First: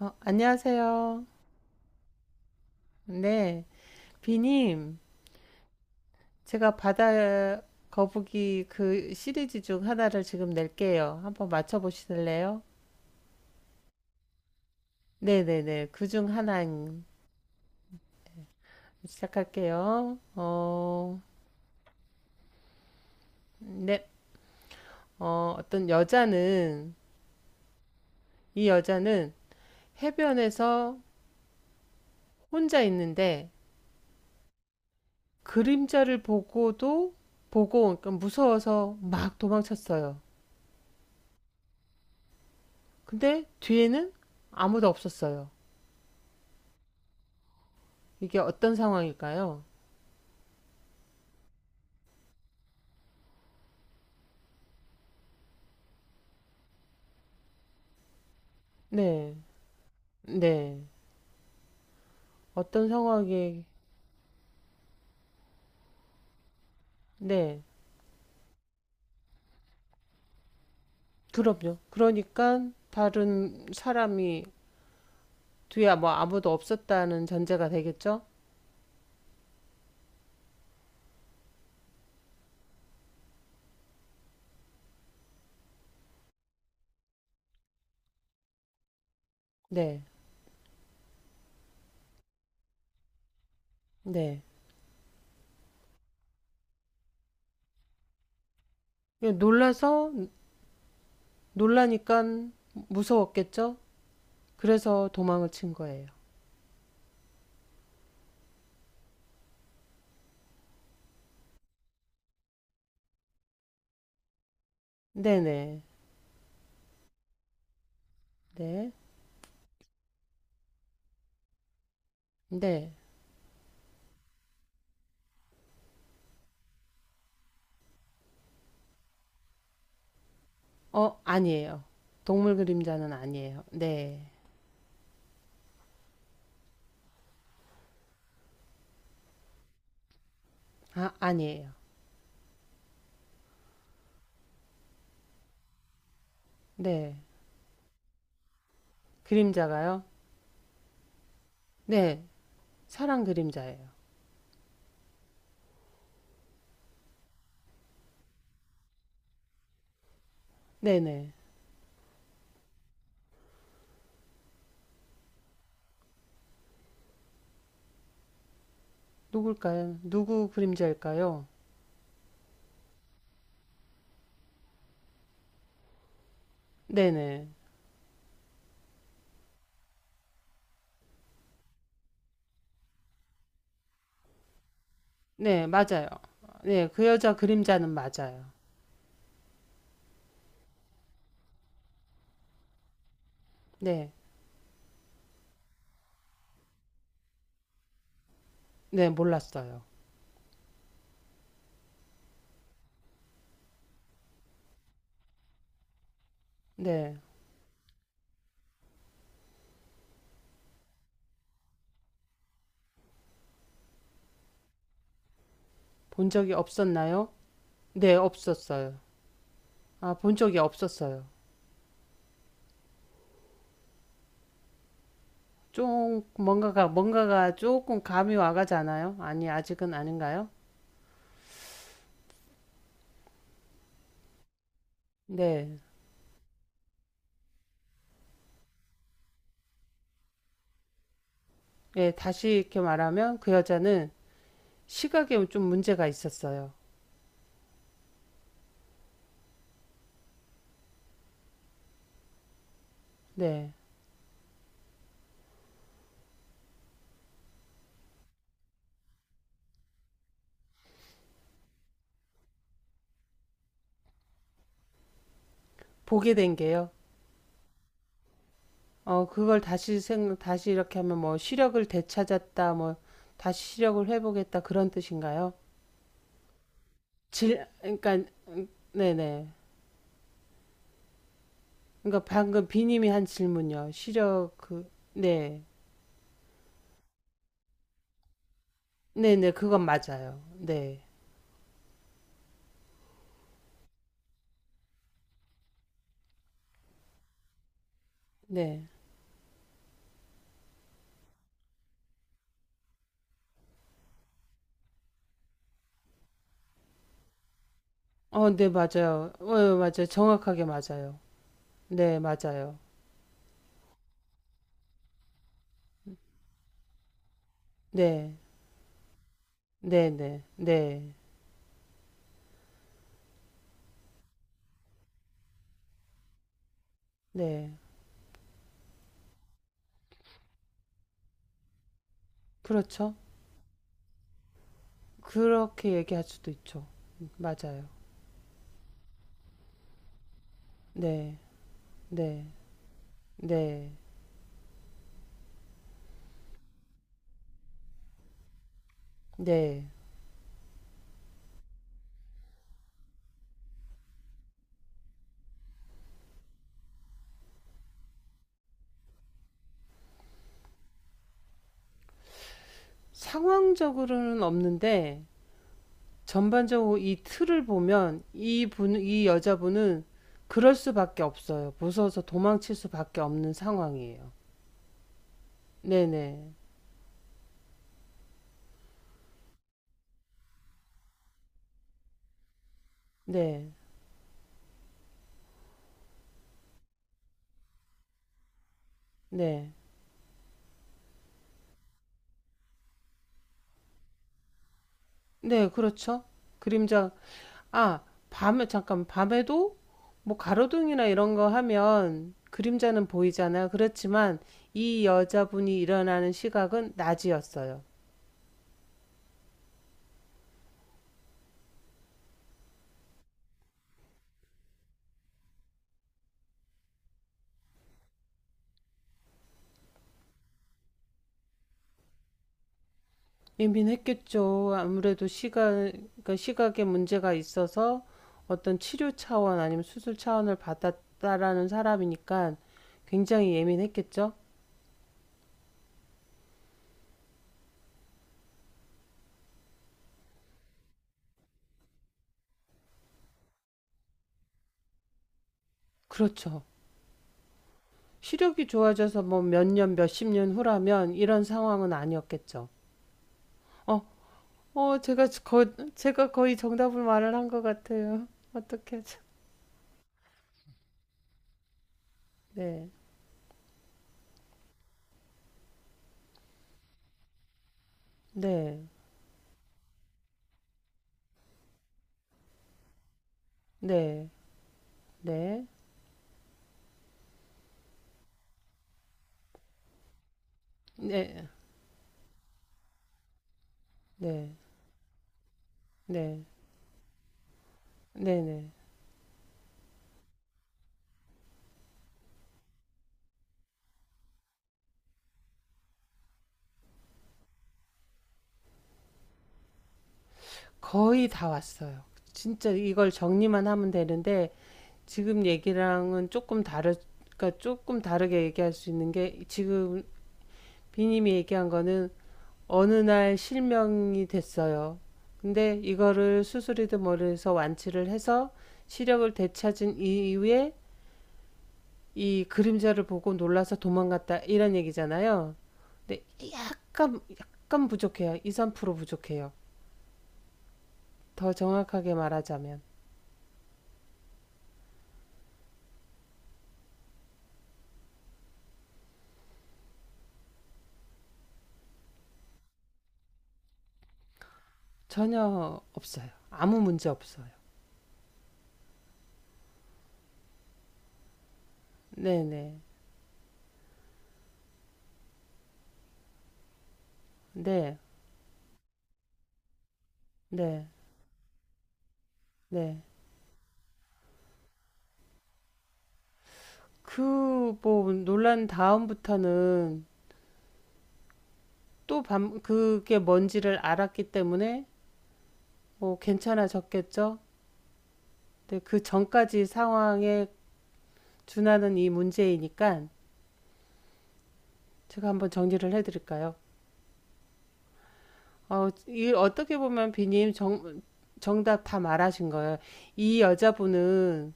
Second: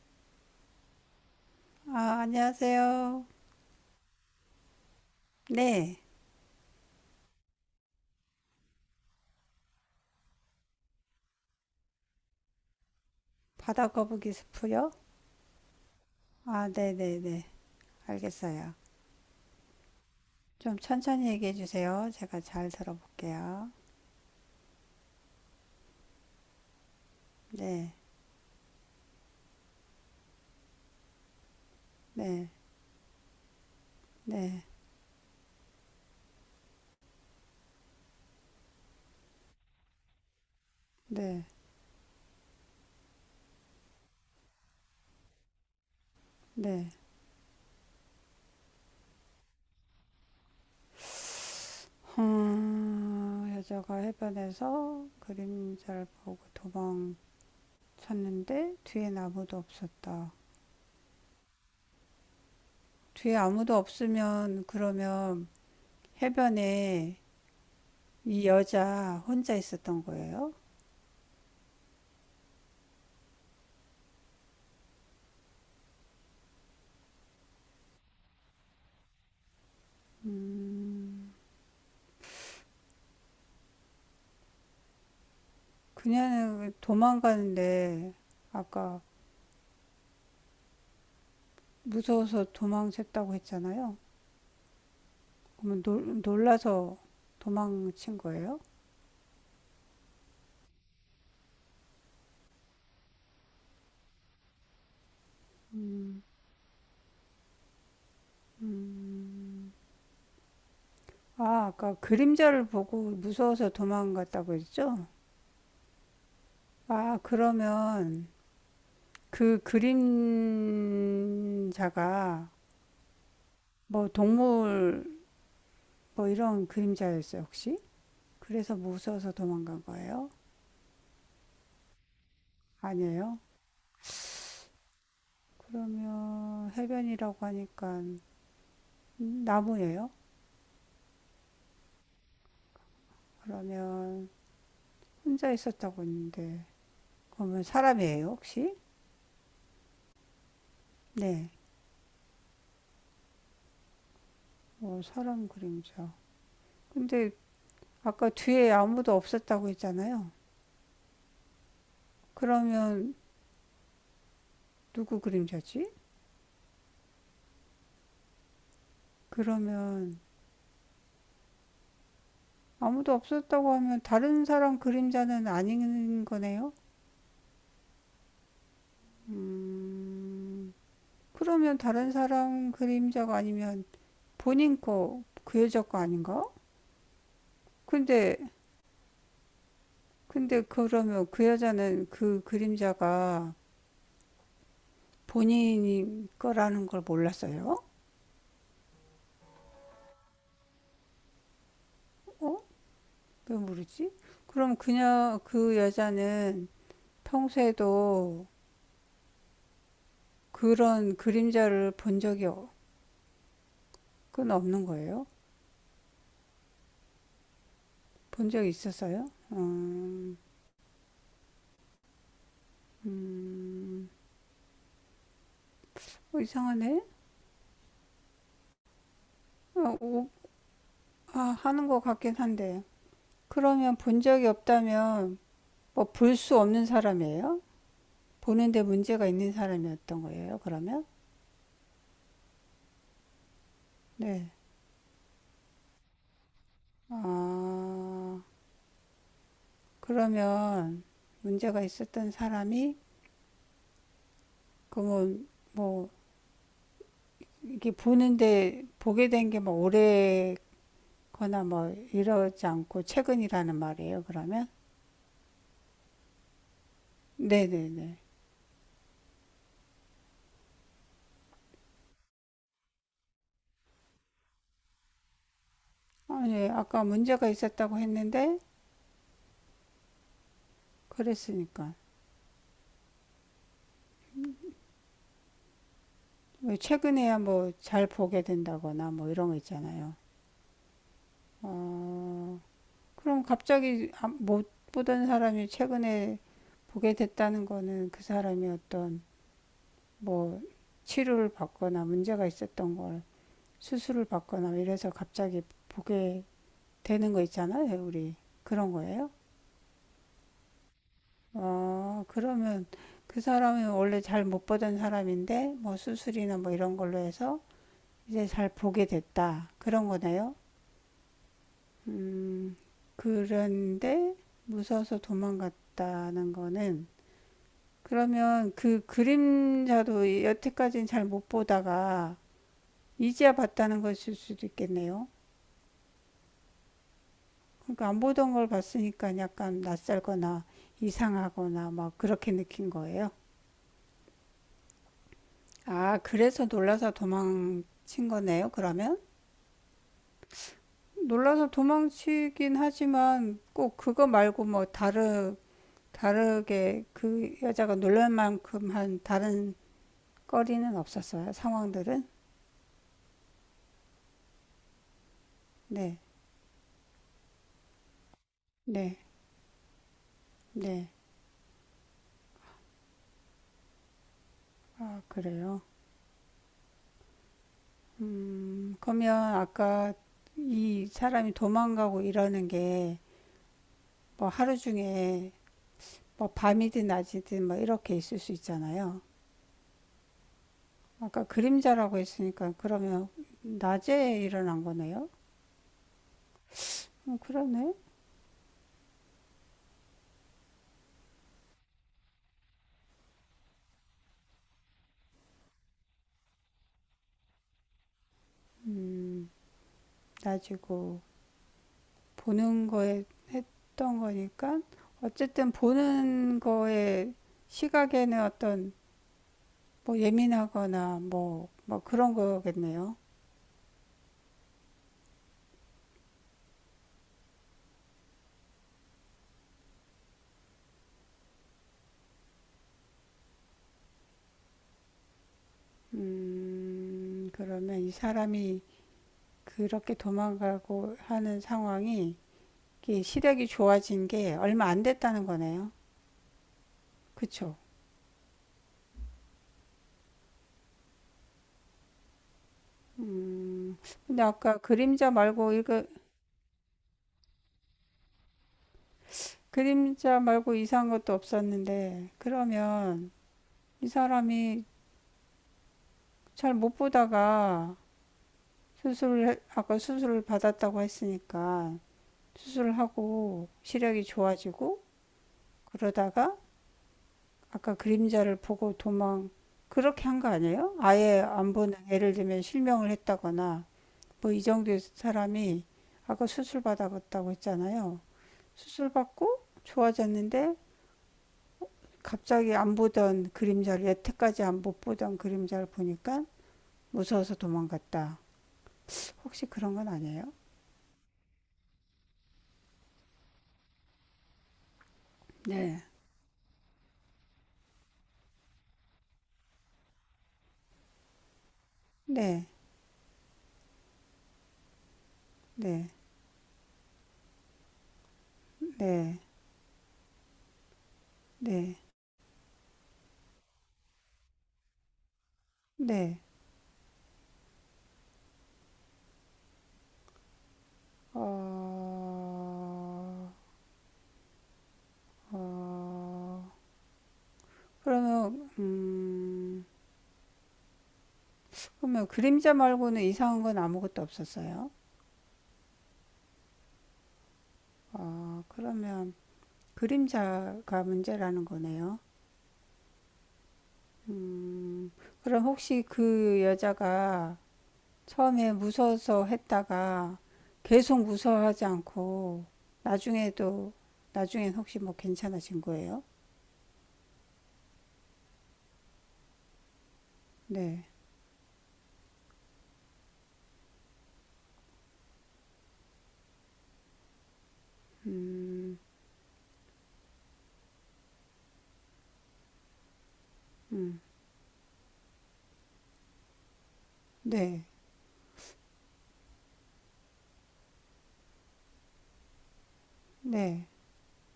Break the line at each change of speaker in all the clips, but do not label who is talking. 안녕하세요.
아, 안녕하세요.
네, 비님,
네,
제가 바다 거북이 그 시리즈 중 하나를 지금 낼게요. 한번 맞춰보실래요?
바다거북이 수프요?
네네네, 그 중 하나
아, 네네네. 알겠어요.
시작할게요.
좀 천천히 얘기해 주세요. 제가 잘 들어볼게요.
네, 어떤 여자는,
네,
이 여자는 해변에서
네,
혼자 있는데
네,
그림자를 보고, 그러니까 무서워서 막 도망쳤어요.
네,
근데 뒤에는 아무도 없었어요.
네.
이게 어떤 상황일까요?
여자가 해변에서 그림자를 보고 도망쳤는데 뒤엔
네,
아무도 없었다.
네. 어떤
뒤에
상황에,
아무도 없으면 그러면 해변에
네,
이 여자 혼자 있었던 거예요?
그럼요. 그러니까 다른 사람이 뒤에 뭐 아무도 없었다는 전제가 되겠죠?
음. 그녀는 도망가는데 아까
네,
무서워서 도망쳤다고 했잖아요.
네.
그러면 놀라서 도망친 거예요?
예, 놀라니까 무서웠겠죠? 그래서 도망을 친 거예요.
음, 아, 아까 그림자를 보고 무서워서 도망갔다고 했죠?
네네,
아, 그러면
네,
그 그림자가
네. 네.
뭐 동물 뭐 이런 그림자였어요, 혹시? 그래서 무서워서 도망간 거예요?
아니에요. 동물 그림자는
아니에요?
아니에요. 네,
그러면 해변이라고 하니까 나무예요?
아니에요.
그러면 혼자 있었다고 했는데
네.
그러면 사람이에요 혹시?
그림자가요?
네.
네, 사랑 그림자예요.
어, 사람 그림자. 근데 아까 뒤에 아무도 없었다고 했잖아요.
네네.
그러면 누구 그림자지?
누굴까요?
그러면
누구 그림자일까요?
아무도 없었다고 하면 다른 사람 그림자는 아닌 거네요?
네네.
음, 그러면 다른 사람 그림자가 아니면 본인 거, 그
네,
여자 거
맞아요.
아닌가?
네, 그 여자 그림자는
근데,
맞아요.
근데 그러면 그 여자는 그 그림자가
네,
본인 거라는 걸 몰랐어요?
네, 몰랐어요.
어? 왜 모르지? 그럼 그 여자는
네,
평소에도 그런 그림자를 본 적이 그건 없는 거예요?
본 적이 없었나요? 네,
본 적이
없었어요.
있었어요?
본
음,
적이 없었어요.
음,
좀,
어, 이상하네?
뭔가가 조금 감이 와가잖아요? 아니, 아직은
어, 오-
아닌가요?
아, 하는 것 같긴 한데. 그러면 본 적이 없다면,
네,
뭐, 볼 수 없는 사람이에요? 보는데 문제가 있는 사람이었던 거예요, 그러면?
예, 다시 이렇게 말하면 그 여자는
네.
시각에 좀 문제가 있었어요.
아, 그러면 문제가 있었던 사람이
네,
그러면 뭐 이게 보는데 보게 된 게 뭐 오래거나 뭐 이러지 않고 최근이라는 말이에요. 그러면
보게 된 게요.
네네네.
그걸 다시 이렇게 하면 뭐 시력을 되찾았다, 뭐 다시 시력을 회복했다 그런 뜻인가요?
아니 아까 문제가 있었다고
그러니까
했는데
네네.
그랬으니까
그러니까 방금 비님이 한 질문요. 시력 네,
왜 최근에야 뭐 잘 보게 된다거나 뭐 이런
네네,
거
그건
있잖아요.
맞아요. 네,
그럼 갑자기 못 보던 사람이 최근에 보게 됐다는 거는 그 사람이
네.
어떤 뭐 치료를 받거나 문제가 있었던 걸 수술을 받거나 이래서 갑자기 보게 되는 거 있잖아요, 우리.
네
그런 거예요?
맞아요. 맞아요. 정확하게 맞아요. 네,
어,
맞아요.
그러면 그 사람이 원래 잘 못 보던 사람인데, 뭐 수술이나 뭐 이런 걸로 해서
네,
이제 잘 보게 됐다.
네,
그런
네,
거네요?
네,
음, 그런데 무서워서 도망갔다는 거는,
네.
그러면 그 그림자도 여태까지는 잘 못 보다가
그렇죠.
이제야 봤다는 것일 수도 있겠네요.
그렇게 얘기할 수도 있죠. 맞아요.
그러니까 안 보던 걸 봤으니까 약간 낯설거나
네,
이상하거나 막
네,
그렇게 느낀 거예요.
네,
아, 그래서 놀라서 도망친 거네요, 그러면?
네.
놀라서 도망치긴 하지만 꼭 그거 말고 뭐 다르게 그 여자가 놀랄 만큼 한 다른 거리는 없었어요, 상황들은?
상황적으로는 없는데
네,
전반적으로 이 틀을 보면 이분
네,
이 여자분은 그럴
네.
수밖에 없어요. 무서워서 도망칠 수밖에 없는 상황이에요.
아, 그래요.
네네.
그러면 아까 이 사람이 도망가고 이러는 게
네.
뭐 하루 중에 뭐 밤이든 낮이든 뭐 이렇게 있을 수 있잖아요.
네.
아까 그림자라고 했으니까 그러면 낮에 일어난 거네요.
네, 그렇죠. 그림자
그러네.
아, 밤에도 뭐 가로등이나 이런 거 하면 그림자는 보이잖아요. 그렇지만 이 여자분이 일어나는 시각은 낮이었어요.
낮이고 보는 거에 던 거니까 어쨌든 보는 거에 시각에는 어떤 뭐 예민하거나 뭐 그런 거겠네요.
예민했겠죠. 아무래도 그러니까 시각에 문제가 있어서 어떤 치료 차원 아니면 수술 차원을 받았다라는 사람이니까 굉장히 예민했겠죠.
음, 그러면 이 사람이 그렇게 도망가고 하는 상황이 시력이 좋아진 게 얼마 안 됐다는 거네요.
그렇죠.
그쵸?
시력이 좋아져서 뭐 몇 년, 몇 십 년 후라면 이런 상황은 아니었겠죠.
음,
어,
근데 아까 그림자 말고, 이거,
제가 거의 정답을 말을 한 것 같아요. 어떻게 하죠?
그림자 말고 이상한 것도 없었는데,
네,
그러면 이 사람이 잘 못 보다가
네,
아까 수술을 받았다고 했으니까, 수술을 하고 시력이
네,
좋아지고,
네,
그러다가 아까 그림자를 보고 그렇게 한 거 아니에요? 아예
네,
안 보는, 예를 들면 실명을 했다거나, 뭐
네,
이 정도의 사람이
네,
아까 수술 받았다고 했잖아요.
네, 네.
수술 받고 좋아졌는데, 갑자기 안 보던 그림자를 여태까지 안 못 보던 그림자를 보니까 무서워서 도망갔다. 혹시 그런 건 아니에요?
거의 다 왔어요. 진짜 이걸 정리만 하면 되는데 지금
네.
얘기랑은 그러니까 조금 다르게 얘기할 수 있는 게 지금 비님이 얘기한 거는
네,
어느 날 실명이 됐어요. 근데
네,
이거를 수술이든 뭐를 해서 완치를 해서 시력을
네,
되찾은 이후에
네,
이 그림자를 보고 놀라서 도망갔다 이런 얘기잖아요. 근데
네.
약간 부족해요. 2, 3% 부족해요. 더 정확하게 말하자면.
어, 어, 그러면, 음, 그러면 그림자 말고는 이상한 건 아무것도 없었어요.
전혀 없어요. 아무 문제 없어요.
어, 그러면 그림자가 문제라는 거네요.
네네.
그럼 혹시 그 여자가
네. 네.
처음에 무서워서 했다가
네.
계속 무서워하지 않고
네.
나중에도 나중엔 혹시 뭐 괜찮아진 거예요?
그 뭐 논란 다음부터는
네.
그게 뭔지를 알았기 때문에 뭐 괜찮아졌겠죠. 근데
음.
그 전까지 상황에 준하는 이 문제이니까
음.
제가 한번 정리를 해드릴까요?
네.
어, 이 어떻게 보면 비님 정답 다 말하신 거예요. 이
네.
여자분은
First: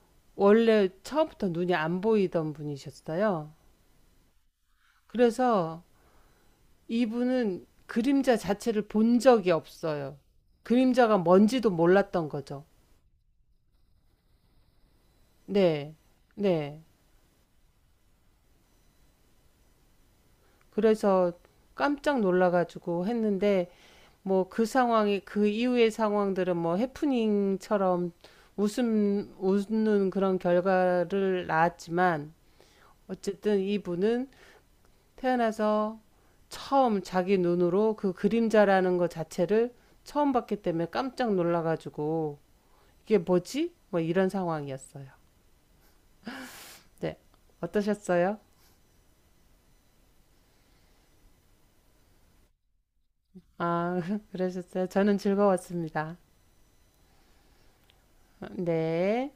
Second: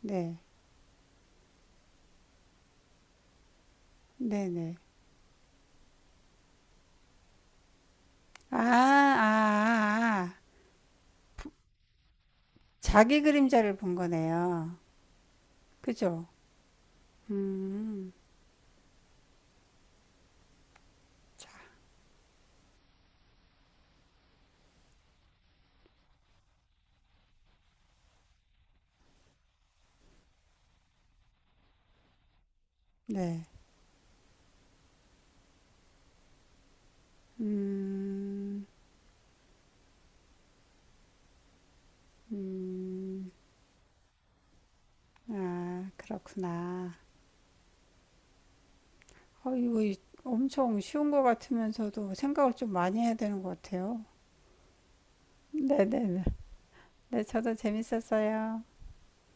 네.
원래 처음부터 눈이 안 보이던 분이셨어요.
네, 네.
그래서 이분은 그림자
아, 아,
자체를 본 적이 없어요.
아. 아.
그림자가 뭔지도 몰랐던 거죠.
자기 그림자를 본 거네요.
네,
그죠?
네.
음.
그래서 깜짝 놀라가지고 했는데, 뭐 그 상황이, 그 이후의 상황들은 뭐 해프닝처럼 웃는 그런 결과를 낳았지만,
네.
어쨌든 이분은 태어나서 처음 자기 눈으로 그
음.
그림자라는 것 자체를 처음 봤기 때문에 깜짝 놀라가지고, 이게
음.
뭐지? 뭐 이런 상황이었어요.
아, 그렇구나.
네. 어떠셨어요?
어, 엄청 쉬운 것 같으면서도 생각을 좀 많이 해야 되는 것
아,
같아요.
그러셨어요? 저는
네네네. 네,
즐거웠습니다.
네. 네, 저도 재밌었어요.
네.